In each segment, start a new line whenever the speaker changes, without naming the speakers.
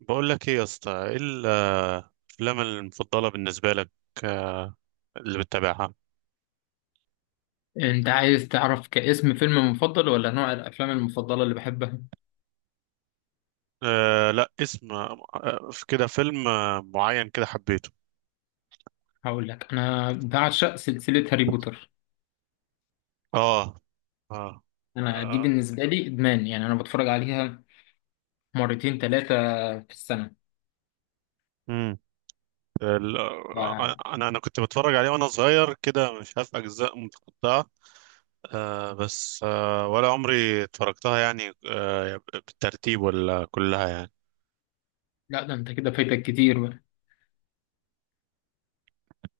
بقول لك ايه يا اسطى، ايه الافلام المفضله بالنسبه لك، آه، اللي بتتابعها؟
انت عايز تعرف كاسم فيلم مفضل ولا نوع الافلام المفضله اللي بحبها؟
لا، اسم، في كده فيلم معين كده حبيته.
هقول لك انا بعشق سلسله هاري بوتر.
اه. اه.
انا دي
آه.
بالنسبه لي ادمان، يعني انا بتفرج عليها مرتين ثلاثه في السنه.
امم
لا،
انا كنت بتفرج عليه وانا صغير كده، مش عارف اجزاء متقطعه. بس ولا عمري اتفرجتها يعني بالترتيب ولا كلها يعني.
لا، ده انت كده فايتك كتير بقى.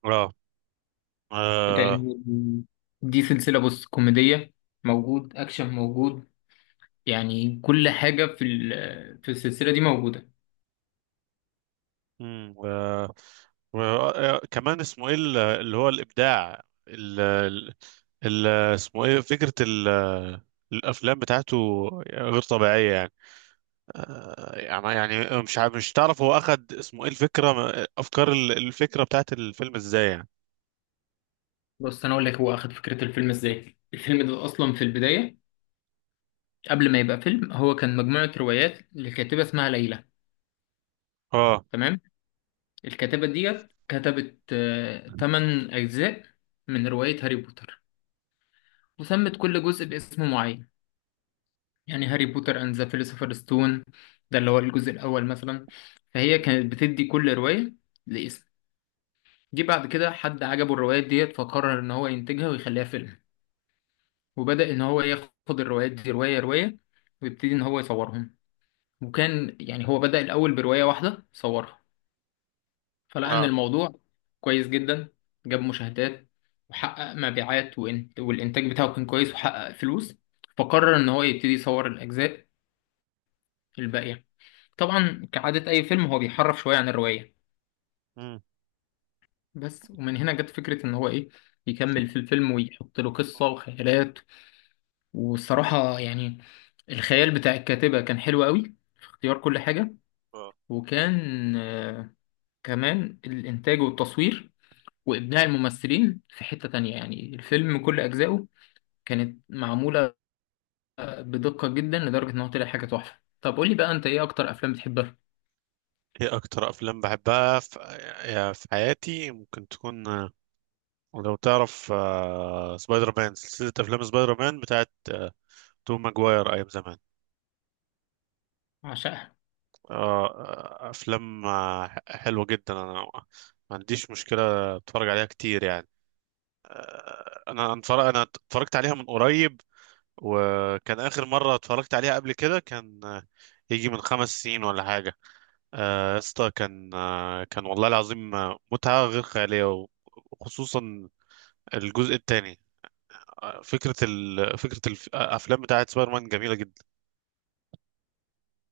اه. آه.
لان دي سلسله، بص، كوميديه، موجود اكشن موجود، يعني كل حاجه في السلسله دي موجوده.
امم و... وكمان اسمه ايه اللي هو الابداع، ال... ال... ال- اسمه ايه فكره الافلام بتاعته غير طبيعيه يعني. يعني مش تعرف هو اخد اسمه ايه الفكره، الفكره بتاعت الفيلم ازاي يعني.
بص، انا اقول لك هو اخد فكره الفيلم ازاي. الفيلم ده اصلا في البدايه، قبل ما يبقى فيلم، هو كان مجموعه روايات لكاتبه اسمها ليلى.
اه.
تمام. الكاتبة ديت كتبت تمن أجزاء من رواية هاري بوتر، وسمت كل جزء باسم معين. يعني هاري بوتر أند ذا فيلوسوفر ستون ده اللي هو الجزء الأول مثلا. فهي
مم.
كانت بتدي كل رواية لاسم. جه بعد كده حد عجبه الروايات ديت فقرر إن هو ينتجها ويخليها فيلم، وبدأ إن هو ياخد الروايات دي رواية رواية ويبتدي إن هو يصورهم. وكان يعني هو بدأ الأول برواية واحدة صورها، فلقى ان
اه.
الموضوع كويس جدا، جاب مشاهدات وحقق مبيعات والانتاج بتاعه كان كويس وحقق فلوس، فقرر ان هو يبتدي يصور الاجزاء الباقيه. طبعا كعاده اي فيلم هو بيحرف شويه عن الروايه،
مم.
بس ومن هنا جت فكره ان هو ايه، يكمل في الفيلم ويحط له قصه وخيالات. والصراحه يعني الخيال بتاع الكاتبه كان حلو قوي في اختيار كل حاجه.
آه.
وكان كمان الانتاج والتصوير وإبداع الممثلين في حتة تانية. يعني الفيلم كل أجزائه كانت معمولة بدقة جدا لدرجة إن هو طلع حاجة تحفة. طب قولي بقى، أنت إيه أكتر أفلام بتحبها؟
ايه اكتر افلام بحبها في حياتي، ممكن تكون لو تعرف سبايدر مان، سلسله افلام سبايدر مان بتاعت توم ماجواير ايام زمان.
عشقها.
آه، افلام حلوه جدا. انا ما عنديش مشكله، اتفرج عليها كتير يعني. انا اتفرجت عليها من قريب، وكان اخر مره اتفرجت عليها قبل كده كان يجي من 5 سنين ولا حاجه. يا اسطى، كان والله العظيم متعه غير خياليه، وخصوصا الجزء الثاني. فكره الافلام بتاعت سبايدر مان جميله جدا.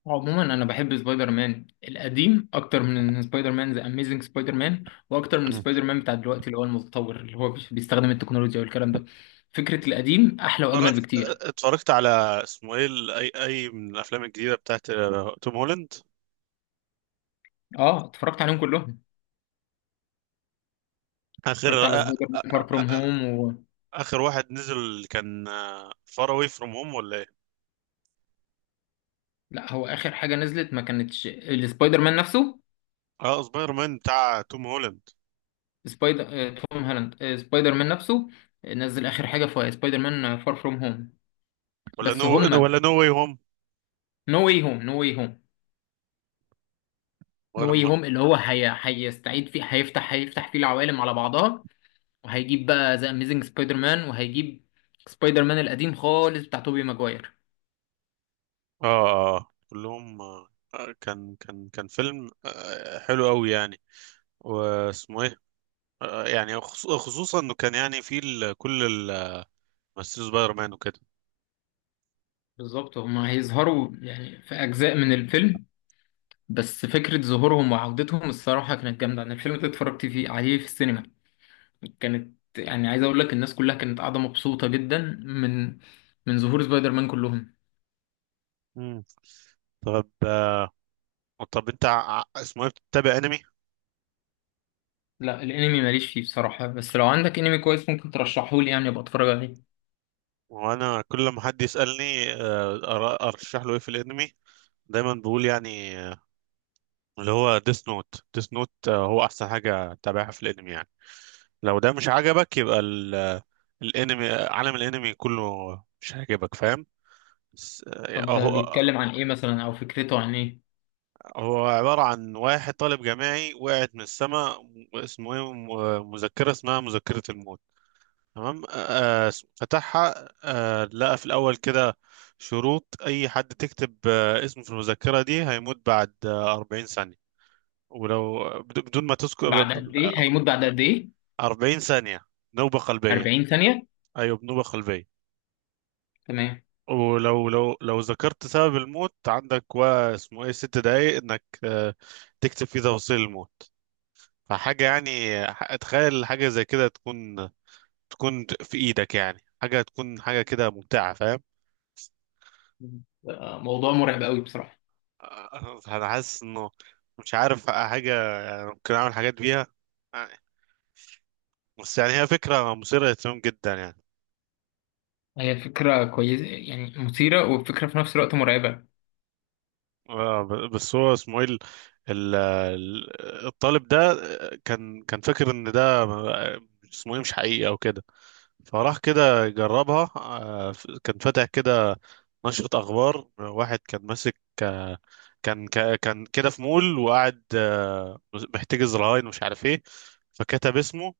عموما أنا بحب سبايدر مان القديم أكتر من سبايدر مان ذا أميزنج سبايدر مان، وأكتر من سبايدر مان بتاع دلوقتي اللي هو المتطور اللي هو بيستخدم التكنولوجيا والكلام ده. فكرة القديم أحلى
اتفرجت
وأجمل بكتير.
اتفرجت على اسمه ايه اي من الافلام الجديده بتاعت توم هولاند؟
أه، اتفرجت عليهم كلهم.
اخر
اتفرجت على
آ-
سبايدر
آ-
مان فار فروم
آ-
هوم.
اخر واحد نزل كان فار اواي فروم هوم ولا ايه؟
لا، هو آخر حاجة نزلت ما كانتش السبايدر مان نفسه.
اه. سبايدر مان بتاع توم هولاند؟
سبايدر آه، توم هالاند، سبايدر مان نفسه، نزل اخر حاجه في سبايدر مان فار فروم هوم،
ولا
بس
نو
هم
ولا نو واي هوم؟
نو واي هوم. نو واي هوم. نو
ولا
واي
ما
هوم اللي هو هيستعيد فيه، هيفتح فيه العوالم على بعضها، وهيجيب بقى ذا اميزنج سبايدر مان وهيجيب سبايدر مان القديم خالص بتاع توبي ماجواير.
اه. كلهم. آه، كان فيلم حلو قوي يعني. واسمه ايه يعني خصوصا انه كان يعني فيه كل ممثلين سبايدر مان وكده.
بالظبط، هم هيظهروا يعني في اجزاء من الفيلم، بس فكره ظهورهم وعودتهم الصراحه كانت جامده. انا الفيلم ده اتفرجت فيه عليه في السينما، كانت يعني، عايز اقول لك، الناس كلها كانت قاعده مبسوطه جدا من من ظهور سبايدر مان كلهم.
مم. طب آه، طب انت اسمه ايه بتتابع انمي؟
لا، الانمي ماليش فيه بصراحه، بس لو عندك انمي كويس ممكن ترشحه لي يعني ابقى اتفرج عليه.
وانا كل ما حد يسالني ارشح له ايه في الانمي، دايما بقول يعني اللي هو ديس نوت هو احسن حاجه تتابعها في الانمي يعني. لو ده مش عجبك يبقى الانمي آه، عالم الانمي كله مش هيعجبك، فاهم. بس،
طب ده بيتكلم عن ايه مثلا، او فكرته عن ايه؟
هو عباره عن واحد طالب جامعي وقعت من السماء اسمه ايه مذكره، اسمها مذكره الموت. تمام. فتحها، لقى في الأول كده شروط، أي حد تكتب اسمه في المذكرة دي هيموت بعد 40 ثانية. ولو بدون ما تذكر،
بعد قد ايه
آه،
هيموت؟ بعد قد ايه؟
40 ثانية، نوبة قلبية.
40 ثانيه.
أيوة، بنوبة قلبية.
تمام.
ولو لو لو ذكرت سبب الموت عندك و اسمه ايه 6 دقايق انك تكتب فيه تفاصيل الموت. فحاجة يعني، تخيل حاجة زي كده تكون في ايدك يعني، حاجة تكون حاجة كده ممتعة، فاهم؟
موضوع مرعب قوي بصراحه.
انا حاسس انه مش عارف حاجه، يعني ممكن اعمل حاجات بيها يعني- بس يعني هي فكره مثيره للاهتمام جدا يعني.
هي فكره كويسه يعني، مثيره، وفكره في نفس الوقت مرعبه.
بس هو اسمه ايه الطالب ده كان فاكر ان ده اسمه ايه مش حقيقي او كده، فراح كده يجربها. كان فاتح كده نشرة اخبار، واحد كان ماسك آه، كان كان كده في مول وقاعد محتجز رهاين ومش عارف ايه. فكتب اسمه،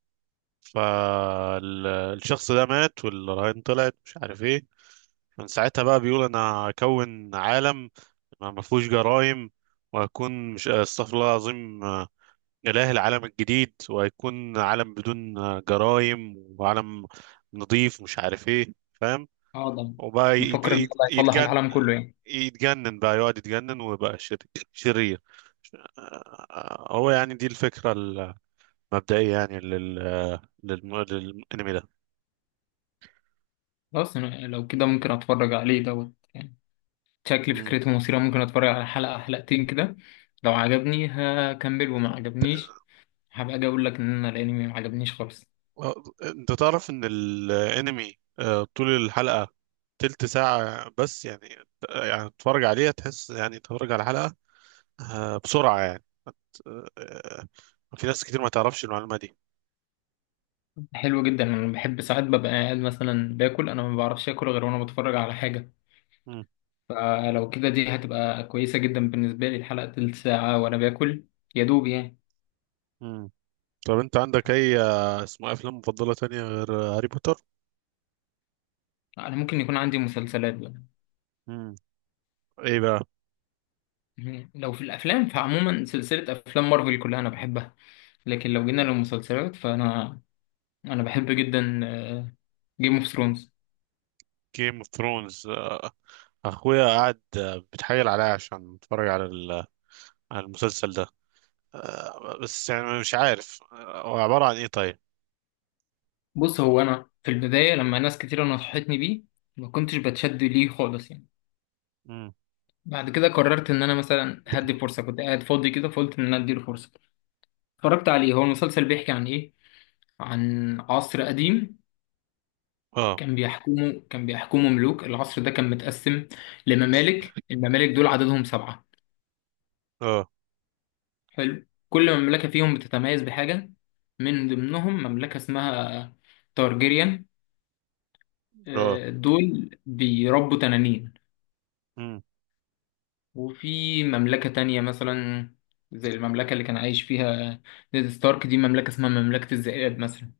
فالشخص ده مات والرهائن طلعت مش عارف ايه. من ساعتها بقى بيقول انا هكون عالم ما فيهوش جرائم، وهكون، مش استغفر الله العظيم، إله العالم الجديد، وهيكون عالم بدون جرائم، وعالم نظيف مش عارف ايه، فاهم.
اه، ده
وبقى
بفكر ان الله يصلح العالم كله يعني.
يتجنن، بقى يقعد يتجنن ويبقى شرير، شرير. هو يعني دي الفكرة المبدئية يعني للأنمي
خلاص، أنا لو كده ممكن اتفرج عليه دوت يعني. شكل
ده.
فكرته مثيرة، ممكن اتفرج على حلقة حلقتين كده. لو عجبني هكمل، وما عجبنيش هبقى اجي اقول لك ان انا الانمي ما عجبنيش خالص.
آه، انت تعرف ان الانمي طول الحلقة تلت ساعة بس يعني، يعني تتفرج عليها تحس يعني تتفرج على الحلقة بسرعة يعني. آه، آه، في ناس كتير ما تعرفش المعلومة دي.
حلو جدا. انا بحب ساعات ببقى قاعد مثلا باكل، انا ما بعرفش اكل غير وانا بتفرج على حاجة.
مم.
فلو كده دي هتبقى كويسة جدا بالنسبة لي، الحلقة تلت ساعة وانا باكل، يا دوب يعني.
مم. طب انت عندك اي اسمه ايه، افلام مفضلة تانية غير هاري بوتر؟
انا ممكن يكون عندي مسلسلات بقى.
مم. ايه بقى؟
مم. لو في الافلام، فعموما سلسلة افلام مارفل كلها انا بحبها، لكن لو جينا للمسلسلات فانا بحب جدا جيم اوف ثرونز.
جيم اوف ثرونز. اخويا قاعد بيتحايل عليا عشان اتفرج على على المسلسل ده. بس يعني مش عارف هو عبارة عن ايه طيب؟
بص، هو انا في البدايه لما ناس كتيره نصحتني بيه ما كنتش بتشد ليه خالص يعني.
مم.
بعد كده قررت ان انا مثلا هدي فرصه، كنت قاعد فاضي كده فقلت ان انا اديله فرصه. اتفرجت عليه. هو المسلسل بيحكي عن ايه؟ عن عصر قديم
اه.
كان بيحكمه ملوك. العصر ده كان متقسم لممالك، الممالك دول عددهم سبعه.
اه.
حلو. كل مملكه فيهم بتتميز بحاجه. من ضمنهم مملكه اسمها تارجيريان،
اه.
دول بيربوا تنانين.
امم.
وفي مملكة تانية مثلا، زي المملكة اللي كان عايش فيها نيد ستارك، دي مملكة اسمها مملكة الذئاب مثلا.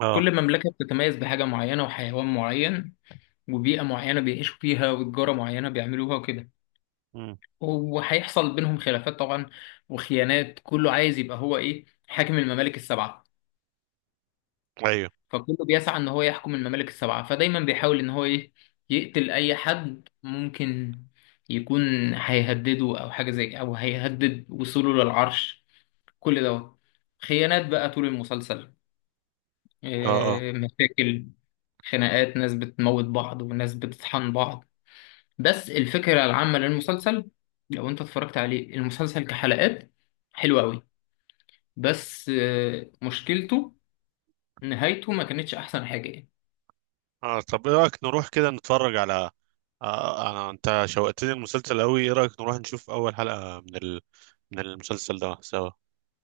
اه.
كل مملكة بتتميز بحاجة معينة وحيوان معين وبيئة معينة بيعيشوا فيها وتجارة معينة بيعملوها وكده.
امم.
وهيحصل بينهم خلافات طبعا، وخيانات، كله عايز يبقى هو ايه حاكم الممالك السبعة.
ايوه.
فكله بيسعى ان هو يحكم الممالك السبعة، فدايما بيحاول ان هو ايه، يقتل اي حد ممكن يكون هيهدده او حاجة، زي او هيهدد وصوله للعرش. كل دوت خيانات بقى طول المسلسل،
اه. اه.
إيه، مشاكل، خناقات، ناس بتموت بعض وناس بتطحن بعض. بس الفكرة العامة للمسلسل، لو انت اتفرجت عليه المسلسل كحلقات، حلو قوي. بس مشكلته نهايته ما كانتش احسن حاجة يعني.
اه. طب ايه رايك نروح كده نتفرج على... آه انا انت شوقتني المسلسل قوي، ايه رايك نروح نشوف اول حلقه من من المسلسل ده سوا؟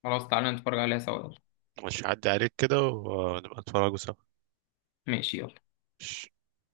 خلاص، تعالى نتفرج عليها سوا، يلا.
مش هعدي عليك كده، ونبقى نتفرجوا
ماشي، يلا
سوا.